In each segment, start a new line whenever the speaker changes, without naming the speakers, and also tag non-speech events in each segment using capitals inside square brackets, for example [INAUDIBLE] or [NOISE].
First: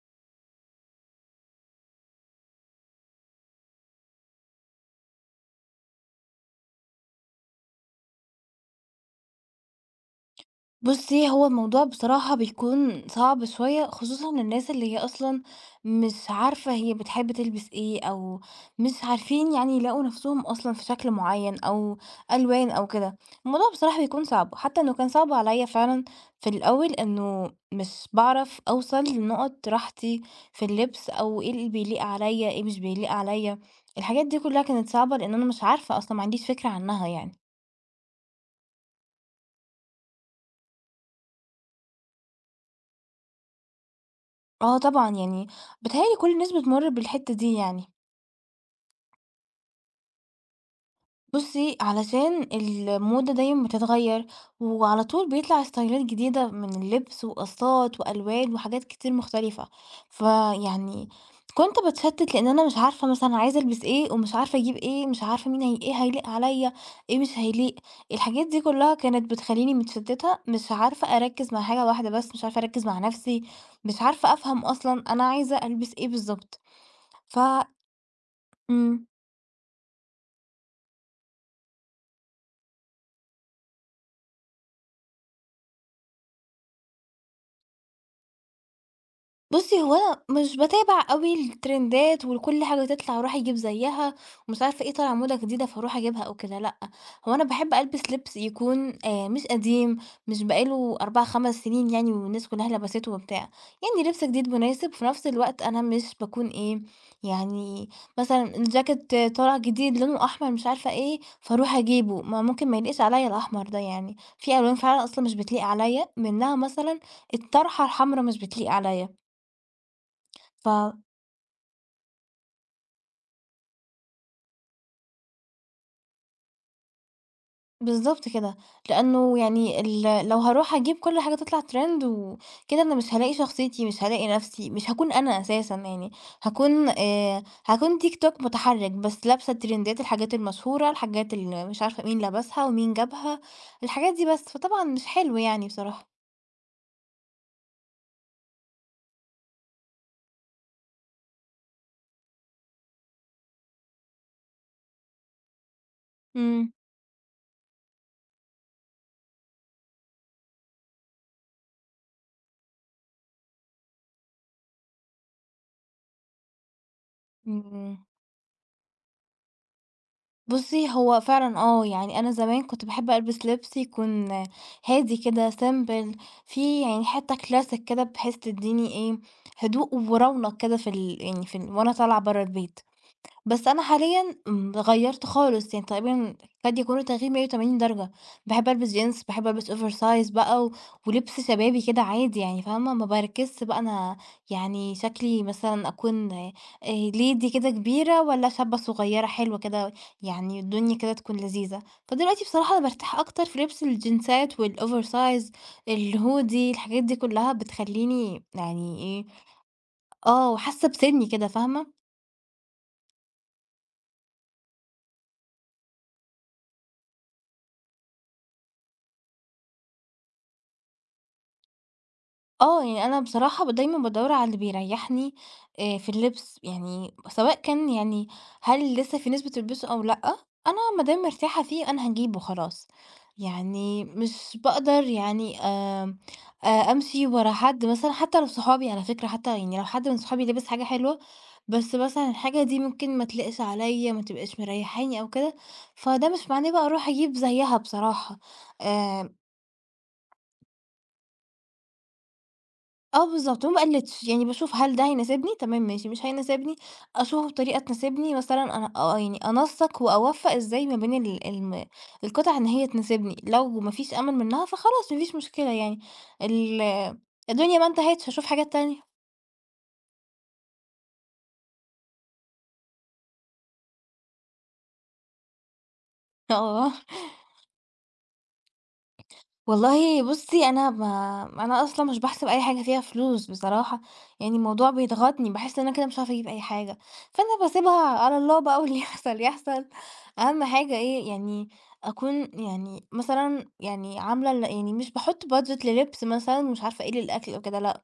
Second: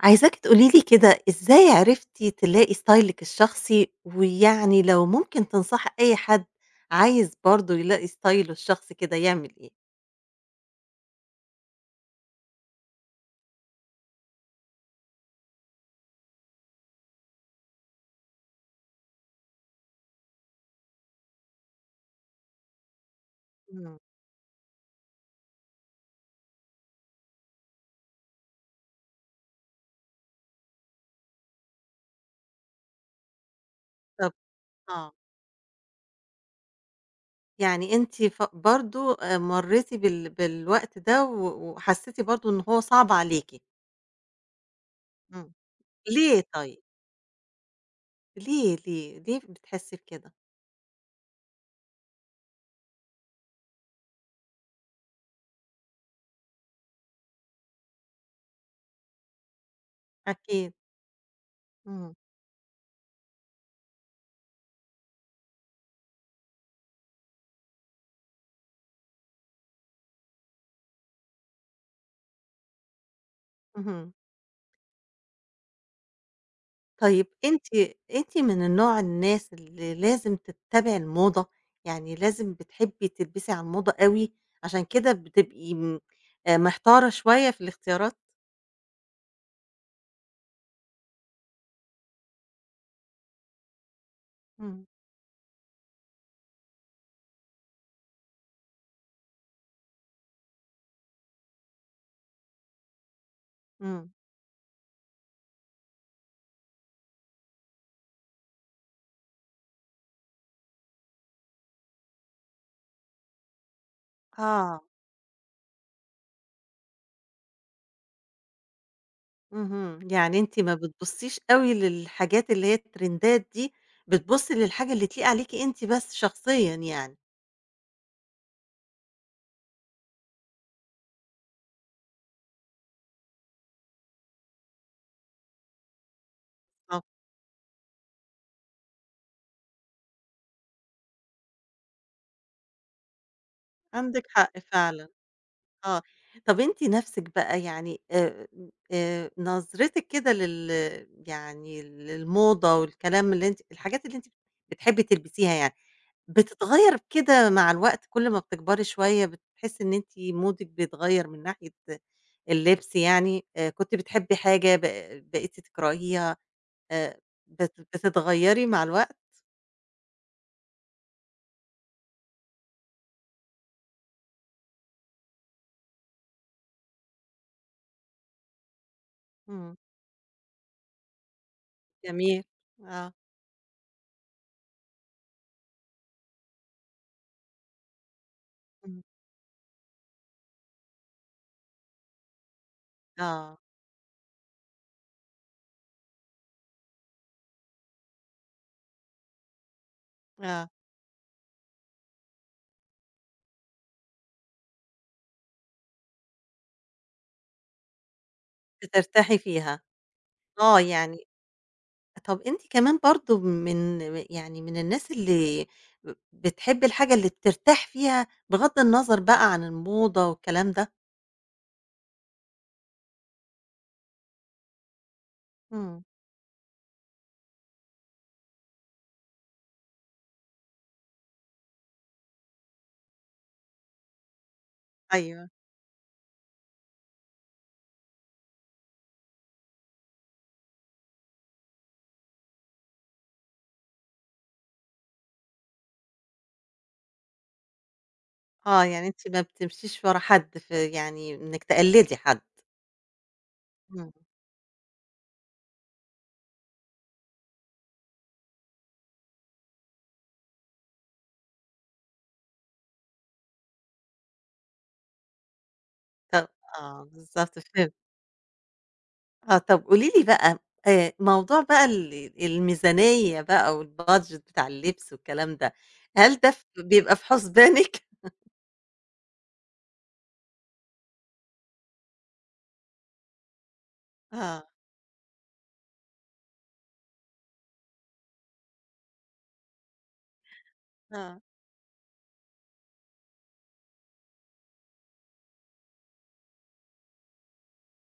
عايزاكِ تقولي لي كده إزاي عرفتِ تلاقي ستايلِك الشخصي، ويعني لو ممكن تنصحي أي حد عايز برضه يلاقي ستايله الشخصي كده يعمل إيه؟
بُصّي، هو الموضوع بصراحة بيكون صعب شوية، خصوصًا للناس اللي هي أصلًا مش عارفة هي بتحب تلبس إيه، أو مش عارفين يعني يلاقوا نَفْسهم أصلًا في شكل معيّن أو ألوان أو كده. الموضوع
إمم.
بصراحة بيكون صعب، حتى إنه كان صعب عليّا فعلًا في الأول إنه مش باعرف أوصل لنقط راحتي في اللبس، أو إيه اللي بيليق عليّا، إيه مش بيليق عليّا. الحاجات
طب
دي كُلّها كانت
آه،
صعبة لإن أنا مش عارفة أصلًا، ما عنديش فكرة عنّها يعني.
يعني أنتِ برضه مرّيتِ بالوقت ده وحسيتِ برضه إن هو صعب عليكِ،
آه طبعًا، يعني
إمم.
بيتهيأ لي كل
ليه
الناس
طيب؟
بتمُر بالحتّة دي يعني.
ليه، ليه، ليه بتحسي بكده؟
بُصّي، علشان الموضة دايمًا بتتغيّر، وعلى طول بيطلع ستايلات جديدة من اللبس وقصّات وألوان وحاجات كتير مختلفة،
أكيد.
فيعني كنت
إمم،
باتشتّت لإن أنا مش عارفة مثلًا عايزة ألبس إيه ومش عارفة أجيب إيه، مش عارفة مين هي إيه هيليق عليّا، إيه مش هيليق. الحاجات دي كُلّها كانت بتخلّيني متشتّتة، مش عارفة أركّز مع حاجة واحدة بس، مش عارفة أركّز مع نَفْسي، مش
اهم.
عارفة أفهم أصلًا أنا عايزة ألبس إيه بالضبط.
طيب
ف
أنتِ من النوع
إمم.
الناس اللي لازم تتّبعي الموضة، يعني لازم بتحبّي تلبسي على الموضة أوي، عشان كده بتبقي م محتارة شوية في الاختيارات؟
بُصّي، هو أنا مش باتابع أوي الترندات وكل حاجة تطلع أروح أجيب زيّها، ومش
إمم،
عارفة إيه طالع موضة جديدة فاروح أجيبها أو كده، لأ، هو أنا باحب ألبس لبس يكون مش قديم، مش بقى له 4، 5 سنين يعني والناس كلها لبسته وبتاع، يعني
إمم،
لبس جديد مناسب، في نفس الوقت أنا مش باكون إيه، يعني مثلًا الجاكيت طالع جديد لونه أحمر مش عارفة إيه، فاروح أجيبه، ما ممكن ما يليقش عليَّ الأحمر ده يعني، في ألوان
آه،
فعلًا أصلًا مش بتليق عليَّ، منها مثلًا الطرحة الحمرا مش بتليق عليَّ.
اهم، يعني أنتِ
ف
ما بتبُصّيش أوي للحاجات اللي هي الترندات دي، بتبُصّي للحاجة اللي تليق عليكِ أنتِ بس شخصيًا يعني،
بالضبط كده، لإنه يعني لو هاروح أجيب كل حاجة تطلع trend وكده أنا مش هالاقي شخصيتي، مش هالاقي نفسي، مش هاكون أنا أساسًا يعني، هاكون
آه،
آآ هاكون TikTok متحرِّج بس لابسة ترندات الحاجات المشهورة، الحاجات اللي مش عارفة مين لابسها ومين جابها، الحاجات
عندِك
دي بس،
حق
فطبعًا مش
فعلًا.
حلو يعني
آه،
بصراحة.
طَب أنتِ نَفْسِك بقى يعني نظرتِك كده يعني للموضة والكلام اللي أنتِ الحاجات اللي أنتِ بتحبي تلبسيها يعني،
إمم.
بتتغيّر كده مع الوقت كل ما بتكبري شوية بتحسّي إن أنتِ مودِك بيتغيّر من ناحية اللبس يعني، كنتِ بتحبي حاجة بقيتِ تكرهيها آآ، بت
إمم.
بتتغيّري مع الوقت؟
بُصّي، هو فعلًا يعني أنا زمان كنت باحب ألبس لبس يكون هادي كده simple فيه يعني حتّة classic كده بحيث تدّيني إيه،
إمم،
هدوء ورونق كده في ال يعني في ال وأنا طالعة
جميل،
برّه البيت.
آه،
بس أنا حاليًا غيّرت خالص، يعني تقريبًا قد يكون التغيير 180 درجة، باحب ألبس
إمم.
جينز، باحب ألبس oversize بقى و ولبس شبابي كده عادي يعني فاهمة، ما
آه،
باركزش بقى أنا يعني شكلي مثلًا أكون lady كده كبيرة والّا شابة صغيرة حلوة كده، يعني
آه،
الدنيا كده تكون لذيذة. فدلوقتي بصراحة أنا بارتاح أكتر في لبس الجينزات والoversize، الهودي، الحاجات دي كلها بتخلّيني يعني إيه،
بترتاحي فيها،
آه،
آه،
حاسة
يعني
بسني كده فاهمة؟
طَب أنتِ كمان برضه من الناس اللي بتحب الحاجة اللي بترتاح فيها بغض النظر بقى عن الموضة والكلام ده؟
آه، يعني أنا بصراحة دايمًا بادوّر على اللي بيريحني
إمم،
في اللبس، يعني سواء كان يعني هل لسه في ناس بتلبسه أو لأ، أنا ما دام مرتاحة فيه أنا هاجيبه خلاص، يعني مش باقدر
أيوه،
يعني أمشي ورا حد مثلًا حتى لو صحابي على فكرة، حتى يعني لو حد من صحابي لابس حاجة حلوة، بس مثلًا الحاجة دي ممكن ما تليقش عليَّ، ما تبقاش مريحاني أو كده، فده مش معناه بقى أروح أجيب زيها بصراحة،
آه، يعني أنتِ
آآ
ما بتمشيش ورا حد في يعني إنِّك تقلدي حد.
بالضبط، وما
إمم.
باقلّدش، يعني باشوف هل ده هيناسبني، تمام ماشي، مش هيناسبني أشوفه بطريقة تناسبني مثلًا أنا آه، يعني أنسّق وأوفّق إزاي ما بين ال الم القطع إن هي تناسبني، لو ما فيش أمل منها فخلاص ما فيش مشكلة يعني،
طَب
ال
بالضبط
الدنيا ما
فهمت.
انتهتش هاشوف حاجات تانية.
آه، طَب قولي لي بقى موضوع بقى الميزانية بقى والbudget بتاع اللبس والكلام ده، هل ده
[LAUGHS] آه.
بيبقى في حُسبانِك؟
والله بُصّي، أنا ما أنا أصلًا مش باحسب أي حاجة فيها فلوس بصراحة،
[LAUGHS]
يعني
آه،
الموضوع بيضغطني، باحس إن أنا كده مش هاعرف أجيب أي حاجة، فأنا باسيبها على الله بقى واللي [LAUGHS] يحصل يحصل، أهم حاجة إيه،
آه،
يعني أكون يعني مثلًا يعني عاملة يعني مش باحط budget للبس مثلًا ومش عارفة إيه، للأكل أو كده لأ،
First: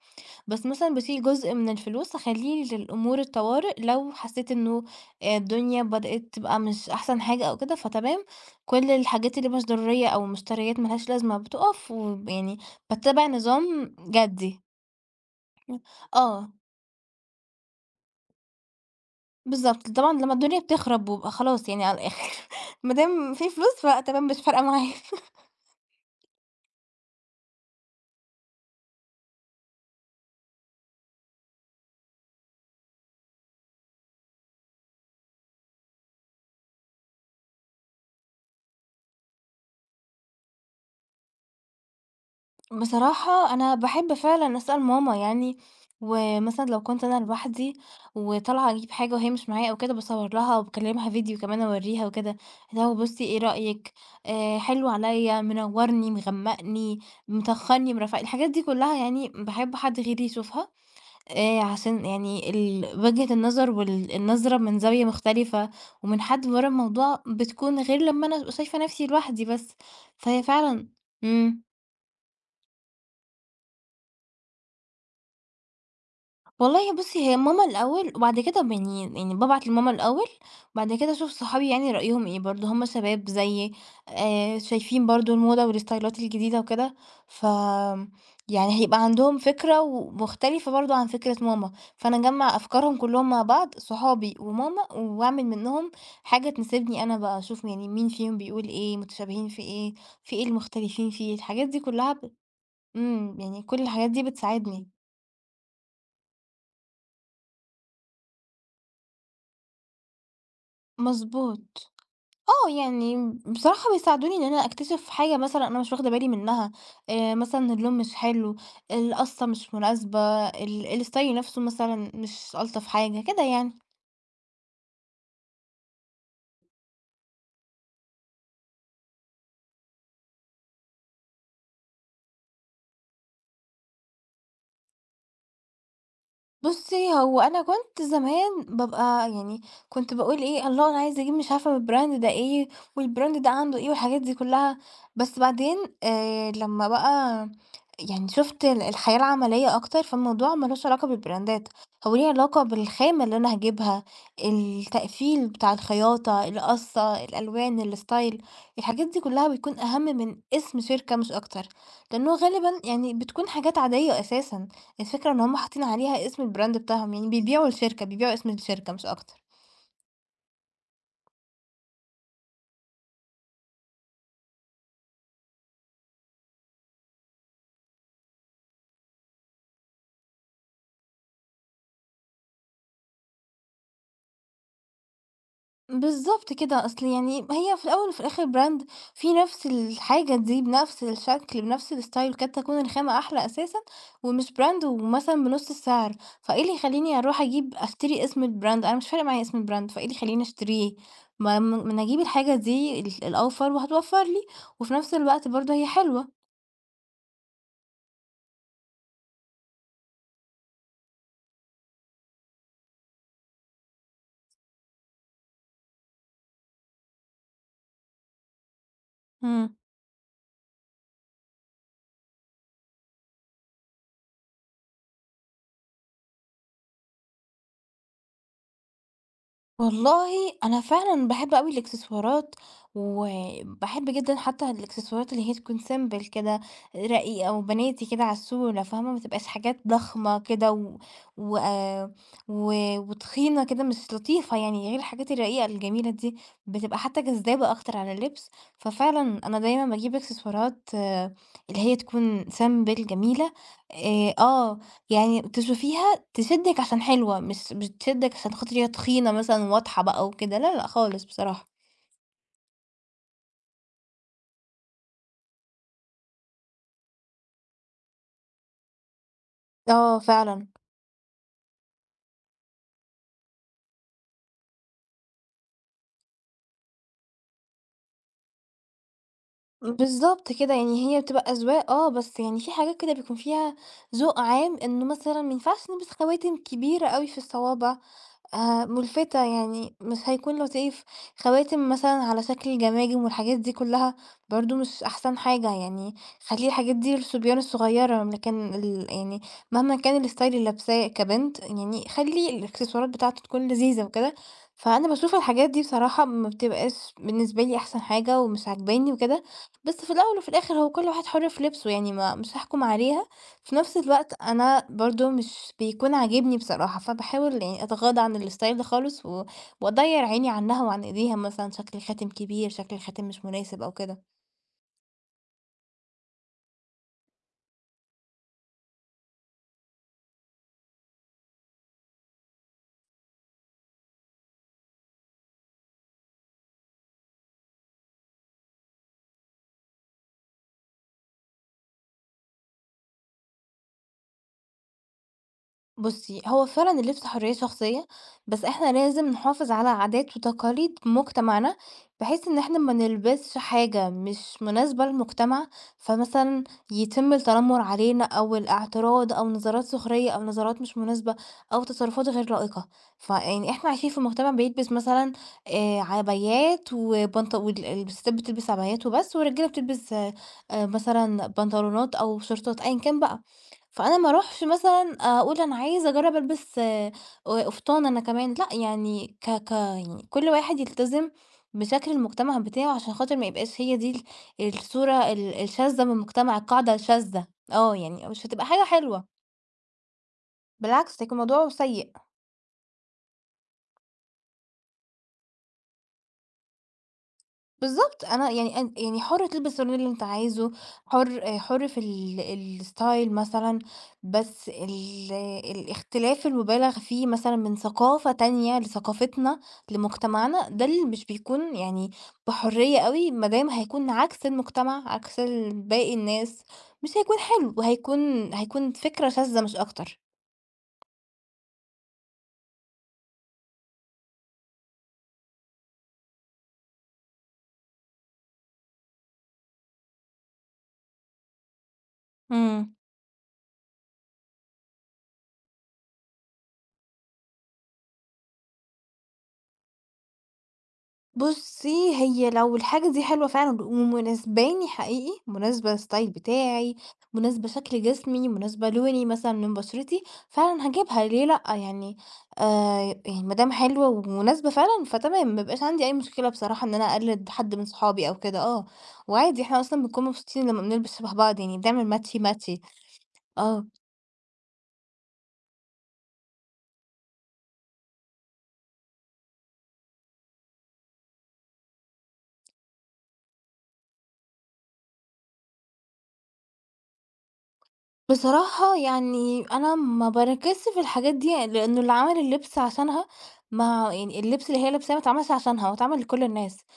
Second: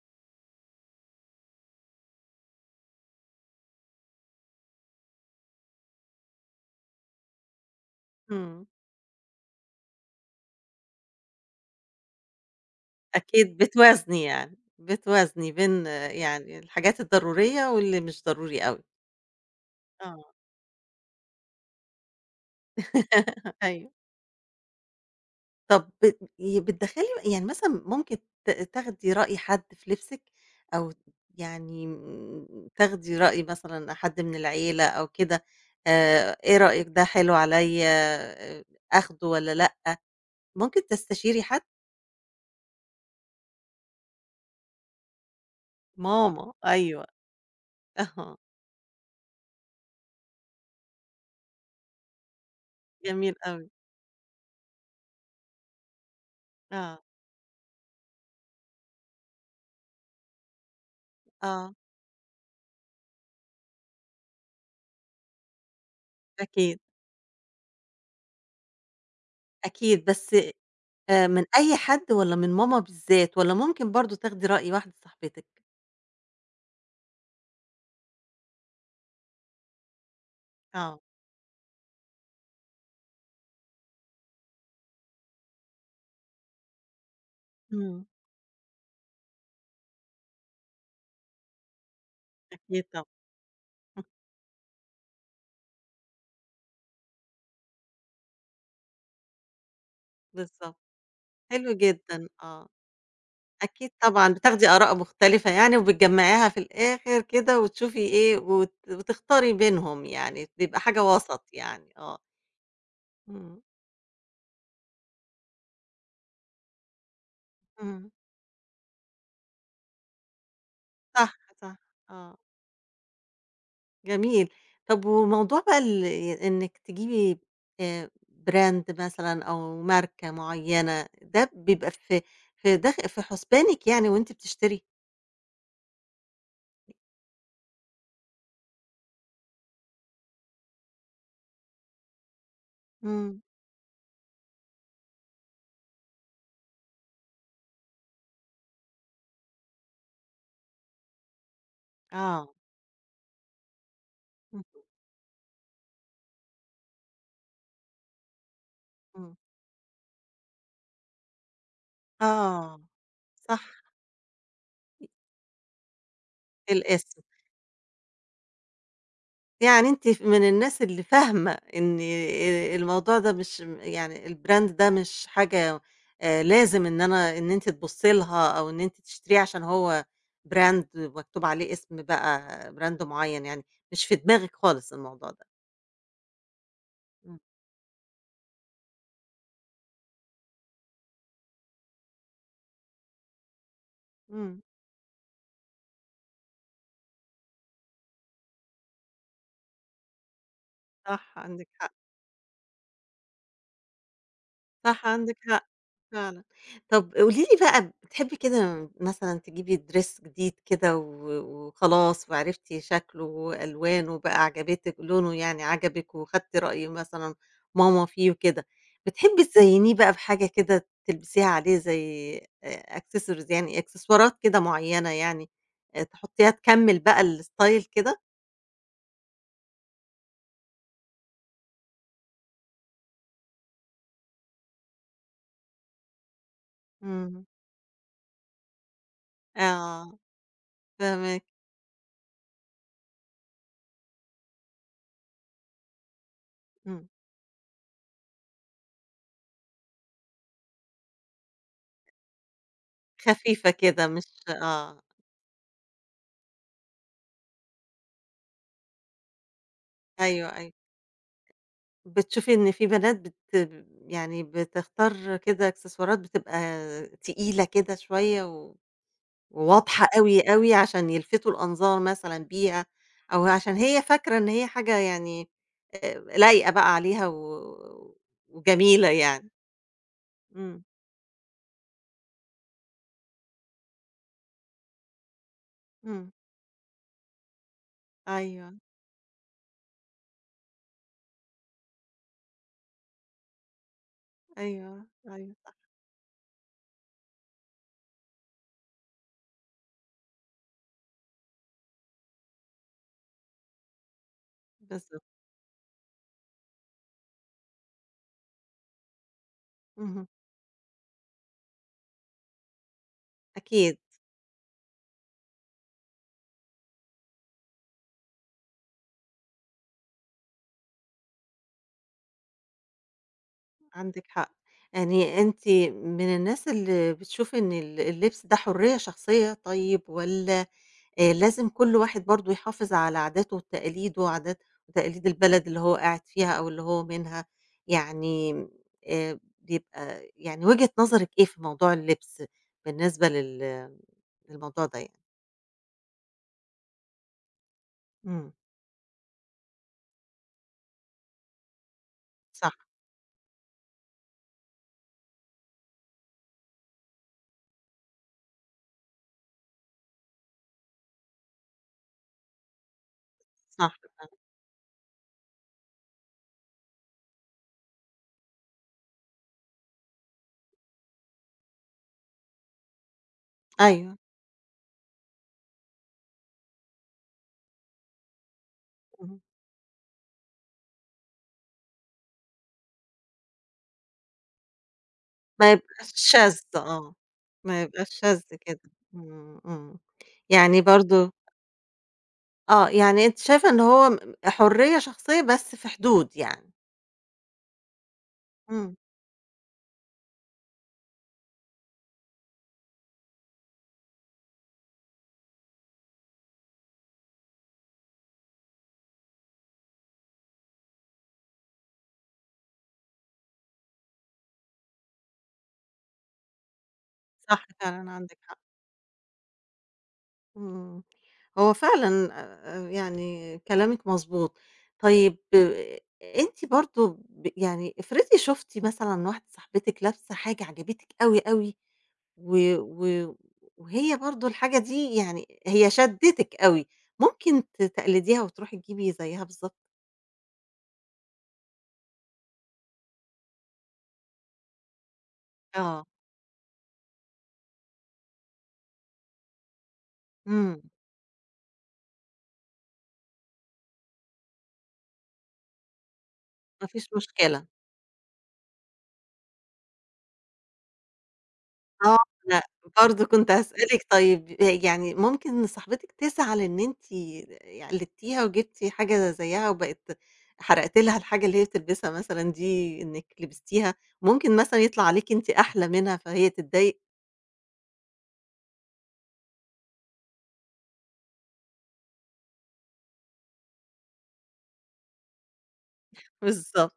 بس مثلًا باشيل جزء من الفلوس أخلّيه للأمور الطوارئ لو حسيت إنه الدنيا بدأت تبقى مش أحسن حاجة أو كده فتمام،
إمم.
كل الحاجات اللي مش ضرورية أو مشتريات ما لهاش لازمة بتُقف، يعني باتّبع
أكيد
نظام
بتوازني يعني،
جدي.
بتوازني بين
آه،
يعني الحاجات الضرورية واللي مش ضروري أوي.
بالضبط. طبعًا
آه.
لمّا الدنيا بتخرب وابقى خلاص يعني على الآخر، [LAUGHS] ما دام في
[LAUGHS]
فلوس
أيوه.
فتمام مش فارقة معايا.
طب بت ي بتدخّلي يعني مثلًا ممكن تاخدي رأي حد في لبسِك أو يعني تاخدي رأي مثلًا حد من العيلة أو كده، إيه رأيِك ده حلو عليّا آآ آخده والّا لأ؟ ممكن تستشيري حد؟
بصراحة أنا باحب فعلًا أسأل ماما يعني،
ماما،
ومثلًا لو
أيوه.
كنت أنا لوحدي
[LAUGHS] أها.
وطالعة أجيب حاجة وهي مش معايا أو كده باصور لها وباكلمها فيديو كمان أوريها وكده، اللي هو بُصي
جميل
إيه
أوي.
رأيِك، حلو عليَّ، منورني، مغمقني،
آه.
مطخني، مرفّقني، الحاجات دي كلها يعني باحب حد غيري يشوفها،
آه،
عشان يعني وجهة النظر وال النظرة من زاوية مختلفة ومن حد ورا
أكيد،
الموضوع بتكون غير لما أنا أبقى شايفة نفسي لوحدي بس،
أكيد بس
فهي فعلًا
من
إمم.
أي حد والّا من ماما بالذات، والّا ممكن برضه تاخدي رأي واحدة صاحبتِك؟
والله بُصّي، هي ماما الأول وبعد كده ب يعني يعني بابعت لماما الأول، وبعد
آه،
كده أشوف صحابي يعني رأيهم إيه، برضه هم شباب زيي شايفين برضه الموضة والستايلات الجديدة وكده، ف
إمم،
يعني هيبقى عندهم فكرة ومختلفة برضه عن فكرة ماما، فأنا أجمّع
أكيد
أفكارهم
طبعًا،
كلّهم مع بعض،
[LAUGHS]
صحابي وماما، وأعمل منّهم حاجة تناسبني أنا بقى، أشوف يعني مين فيهم بيقول إيه، متشابهين في إيه، في إيه
بالضبط،
المختلفين فيه، الحاجات
حلو
دي كلّها
جدًا،
ب
آه،
إمم، يعني كل
أكيد
الحاجات دي
طبعًا بتاخدي
بتساعدني.
آراء مختلفة يعني وبتجمّعيها في الآخر كده وتشوفي إيه، وتختاري بينهم يعني، بيبقى حاجة وسط
مضبوط.
يعني، آه،
آه، يعني
إمم،
بصراحة بيساعدوني إن أنا أكتشف حاجة مثلًا أنا مش واخدة بالي منها، مثلًا اللون
إمم،
مش حلو، القصة مش مناسبة، ال الstyle
صح،
نفسه
صح،
مثلًا
آه.
مش ألطف حاجة، كده يعني.
جميل. طب وموضوع بقى إنِّك تجيبي آآ brand مثلًا أو ماركة معيّنة، ده بيبقى في حُسبانِك يعني وأنتِ بتشتري؟
بُصّي، هو أنا كنت زمان بابقى يعني كنت باقول إيه، الله أنا عايزة أجيب مش عارفة الbrand ده إيه، والbrand
إمم،
ده عنده إيه، والحاجات دي كلّها، بس بعدين لمّا بقى يعني شُفت الحياة العملية أكتر، فالموضوع ما لوش علاقة بالبراندات، هو ليه
آه.
علاقة بالخامة اللي أنا هاجيبها،
إمم،
التقفيل بتاع الخياطة، القصّة، الألوان، الstyle، الحاجات دي
إمم.
كلّها بتكون أهم من اسم شركة مش أكتر، لإنه
آه،
غالبًا يعني بتكون
صح،
حاجات عادية أساسًا. الفكرة إن هُم حاطين عليها اسم الbrand بتاعهم،
الاسم.
يعني بيبيعوا الشركة، بيبيعوا اسم الشركة مش أكتر.
يعني أنتِ من الناس اللي فاهمة إن الموضوع ده مش م يعني الbrand ده مش حاجة لازم إن أنتِ تبُصّي لها أو إن أنتِ تشتريه عشان هو brand مكتوب عليه اسم بقى brand معيّن يعني، مش في دماغِك خالص الموضوع ده.
بالضبط كده، أصل
إمم،
يعني هي في الأول وفي الآخر brand في نفس الحاجة دي بنفس الشكل، بنفس الstyle، قد تكون الخامة أحلى أساسًا ومش
إمم،
brand ومثلًا بنُص السعر، فإيه اللي يخلّيني أروح أجيب أشتري اسم الbrand؟ أنا مش فارق معايا اسم الbrand، فإيه اللي يخلّيني أشتريه؟
صح
ما
عندِك
ما ما
حق.
أنا أجيب الحاجة دي الأوفر وهتوفر لي، وفي
صح
نفس
عندِك
الوقت
حق
برضه هي حلوة.
فعلًا. طب قولي لي بقى بتحبي كده مثلًا تجيبي dress جديد كده وخلاص وعرفتِ شكله وألوانه بقى عجبتِك لونه يعني عجبِك وخدتِ رأي مثلًا ماما فيه وكده، بتحبي
إمم.
تزيّنيه بقى بحاجة كده تلبسيها عليه زي accessories يعني إكسسوارات كده معيّنة يعني تحطيها تكمّل بقى الstyle كده؟
والله أنا فعلًا باحب أوي الإكسسوارات، وباحب جدًا حتى الإكسسوارات اللي هي تكون simple كده،
إمم.
رقيقة وبناتي كده على الصورة فاهمة، ما تبقاش حاجات
آه،
ضخمة كده و
فاهماكِ.
و آه و وتخينة كده مش لطيفة يعني، غير الحاجات الرقيقة الجميلة دي، بتبقى
إمم.
حتى جذابة أكتر على اللبس، ففعلًا أنا دايمًا باجيب إكسسوارات اللي هي تكون simple جميلة
خفيفة كده مش
آآ، آه
آه.
يعني تشوفيها تشدِّك عشان حلوة، مش مش تشدِّك عشان خاطر هي تخينة مثلًا واضحة بقى
أيوه،
وكده،
أيوه.
لا، لأ خالص بصراحة.
بتشوفي إن في بنات يعني بتختار كده إكسسوارات بتبقى تقيلة كده شوية وواضحة
آه
أوي،
فعلًا،
أوي عشان يلفتوا الأنظار مثلًا بيها، أو عشان هي فاكرة إن هي حاجة يعني لايقة بقى عليها وجميلة يعني.
بالضبط كده،
إمم،
يعني هي بتبقى أذواق بس يعني في حاجات كده بيكون فيها ذوق عام إنه مثلًا ما ينفعش نلبس
إمم،
خواتم كبيرة أوي في الصوابع،
أيوه،
مُلفتة، يعني مش هيكون لطيف، خواتم مثلًا على شكل جماجم والحاجات دي كلّها برضه مش
أيوه،
أحسن
أيوه،
حاجة، يعني خلّي الحاجات دي للصبيان الصغيرة، لكن يعني مهما كان الstyle اللي لابساه كبنت، يعني خلّي الإكسسوارات بتاعته تكون لذيذة وكده، فأنا
بالضبط،
باشوف الحاجات دي بصراحة ما بتبقاش بالنسبة لي أحسن حاجة ومش عاجباني وكده، بس في
اهم،
الأول وفي الآخر هو كل واحد حُر في لبسه، يعني ما مش هاحكم عليها في
أكيد.
نفس الوقت أنا برضه مش بيكون عاجبني بصراحة، فباحاول يعني أتغاضى عن الstyle ده خالص و وأضيّر عيني عنها وعن إيديها مثلًا شكل خاتم كبير، شكل خاتم مش مناسب أو
عندِك
كده.
حق. يعني أنتِ من الناس اللي بتشوف إن اللبس ده حرية شخصية طيب والّا لازم كل واحد برضه يحافظ على عاداته وتقاليده وعادات وتقاليد البلد اللي هو قاعد فيها أو اللي هو منها؟ يعني بيبقى يعني وجهة نظرِك إيه في موضوع اللبس بالنسبة للموضوع ده يعني؟
بُصّي، هو فعلًا اللبس حرية شخصية،
إمم.
بس إحنا لازم نحافظ على عادات وتقاليد مجتمعنا، بحيث إن
صح،
إحنا ما نلبسش حاجة مش مناسبة للمجتمع، فمثلًا يتم التنمر علينا أو الاعتراض أو نظرات سخرية أو نظرات مش مناسبة أو تصرفات غير لائقة. فيعني إحنا
صح
عايشين في
فعلًا.
مجتمع بيلبس مثلًا عبايات وبنط وال الستات بتلبس عبايات وبس والرجالة بتلبس مثلًا بنطلونات أو شورتات أيًا كان بقى.
أيوه.
فأنا ما أروحش مثلًا أقول أنا عايزة أجرّب ألبس قفطان أنا كمان، لأ يعني
اهم.
ك ك يعني كل واحد يلتزم بشكل المجتمع بتاعه عشان خاطر ما يبقاش هي دي الصورة
ما
الشاذة من
يبقاش
المجتمع،
شاذ
القاعدة
آه،
الشاذة،
ما يبقاش
يعني
شاذ
مش هتبقى
كده،
حاجة حلوة،
إمم، إمم، يعني
بالعكس
برضه
هيكون الموضوع سيء.
يعني أنتِ شايفة إن هو حرية شخصية بس في حدود يعني،
بالضبط، أنا يعني أن
إمم،
يعني حُر تلبس اللون اللي أنت عايزه، حُر في ال الstyle مثلًا، بس ال الاختلاف المُبالغ فيه مثلًا من ثقافة تانية لثقافتنا، لمجتمعنا، ده اللي مش بيكون يعني بحُرية أوي، ما دام هيكون عكس المجتمع، عكس باقي الناس، مش هيكون
صح
حلو،
فعلًا عندِك
وهيكون
حق.
هيكون فكرة شاذة مش أكتر.
إمم. هو فعلًا يعني كلامِك مضبوط. طيب أنتِ برضه يعني افرضي شُفتِ مثلًا واحدة صاحبتِك لابسة حاجة عجبتِك أوي، أوي و
إمم.
و وهي برضه الحاجة دي يعني هي شدِّتِك أوي، ممكن تقلديها وتروحي تجيبي زيها بالضبط؟
بُصّي، هي لو الحاجة دي حلوة فعلًا ومناسباني حقيقي، مناسبة
آه.
الstyle بتاعي، مناسبة شكل جسمي، مناسبة لوني مثلًا من بشرتي،
إمم،
فعلًا هاجيبها ليه لأ، يعني يعني ما دام حلوة ومناسبة فعلًا فتمام، ما بيبقاش عندي أي مشكلة
ما
بصراحة إن أنا
فيش
أقلد
مشكلة.
حد من صحابي أو كده، آه، وعادي إحنا أصلًا بنكون مبسوطين لمّا بنلبس شبه بعض يعني
آه،
بنعمل matchي،
أنا
matchي،
برضه كنت
آه.
هاسألِك طيب يعني ممكن صاحبتِك تزعل إن أنتِ قلدتيها وجبتِ حاجة زيها وبقت حرقتِ لها الحاجة اللي هي بتلبسها مثلًا دي إنِك لبستيها، ممكن مثلًا يطلع عليكِ أنتِ أحلى منها فهي تتضايق؟
بصراحة يعني أنا ما باركزش في الحاجات دي، لإنه اللي عمل اللبس عشانها ما يعني اللبس اللي هي لابساه ما اتعملش عشانها، هو اتعمل
[LAUGHS]
لكل الناس،
بالضبط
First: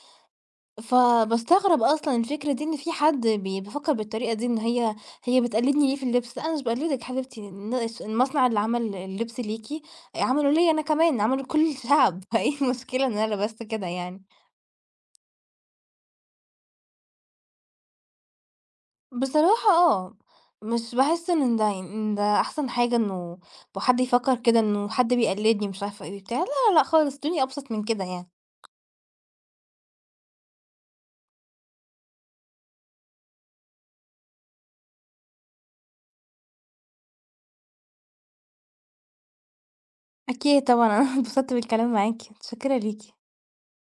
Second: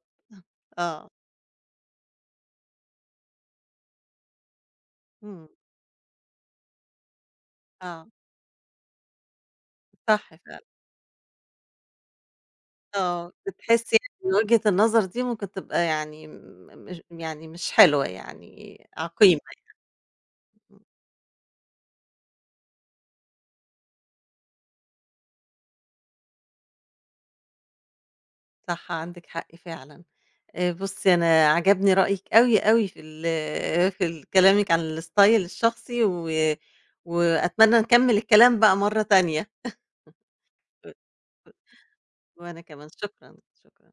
آه،
فباستغرب أصلًا الفكرة دي إن في حد بيفكر بالطريقة دي، إن هي
إمم،
بتقلدني ليه في اللبس، لأ أنا مش باقلدِك يا حبيبتي،
آه،
المصنع اللي عمل اللبس ليكِ
صح
عمله
فعلًا.
ليّا أنا كمان، عمله لكل الشعب، [LAUGHS] فإيه المشكلة إن
آه،
أنا لبست كده
بتحسي
يعني؟
إن وجهة النظر دي ممكن تبقى يعني مش يعني مش حلوة يعني عقيمة،
بصراحة آه، مش باحس إن ده يعني إن ده أحسن حاجة إنه حد يفكّر كده إنه حد بيقلدني مش عارفة إيه وبتاع، لا، لا، لأ خالص، الدنيا أبسط من كده يعني.
صح عندِك حق فعلًا. بُصّي، أنا عجبني رأيِك أوي، أوي في [LAUGHS] في ال كلامِك عن الstyle الشخصي وأتمنى نكمّل الكلام بقى مرّة تانية،
أكيد طبعًا
و
[LAUGHS] أنا اتبسطت بالكلام معاك،
وأنا
متشكرة
كمان
ليكِ.
شكرًا، شكرًا.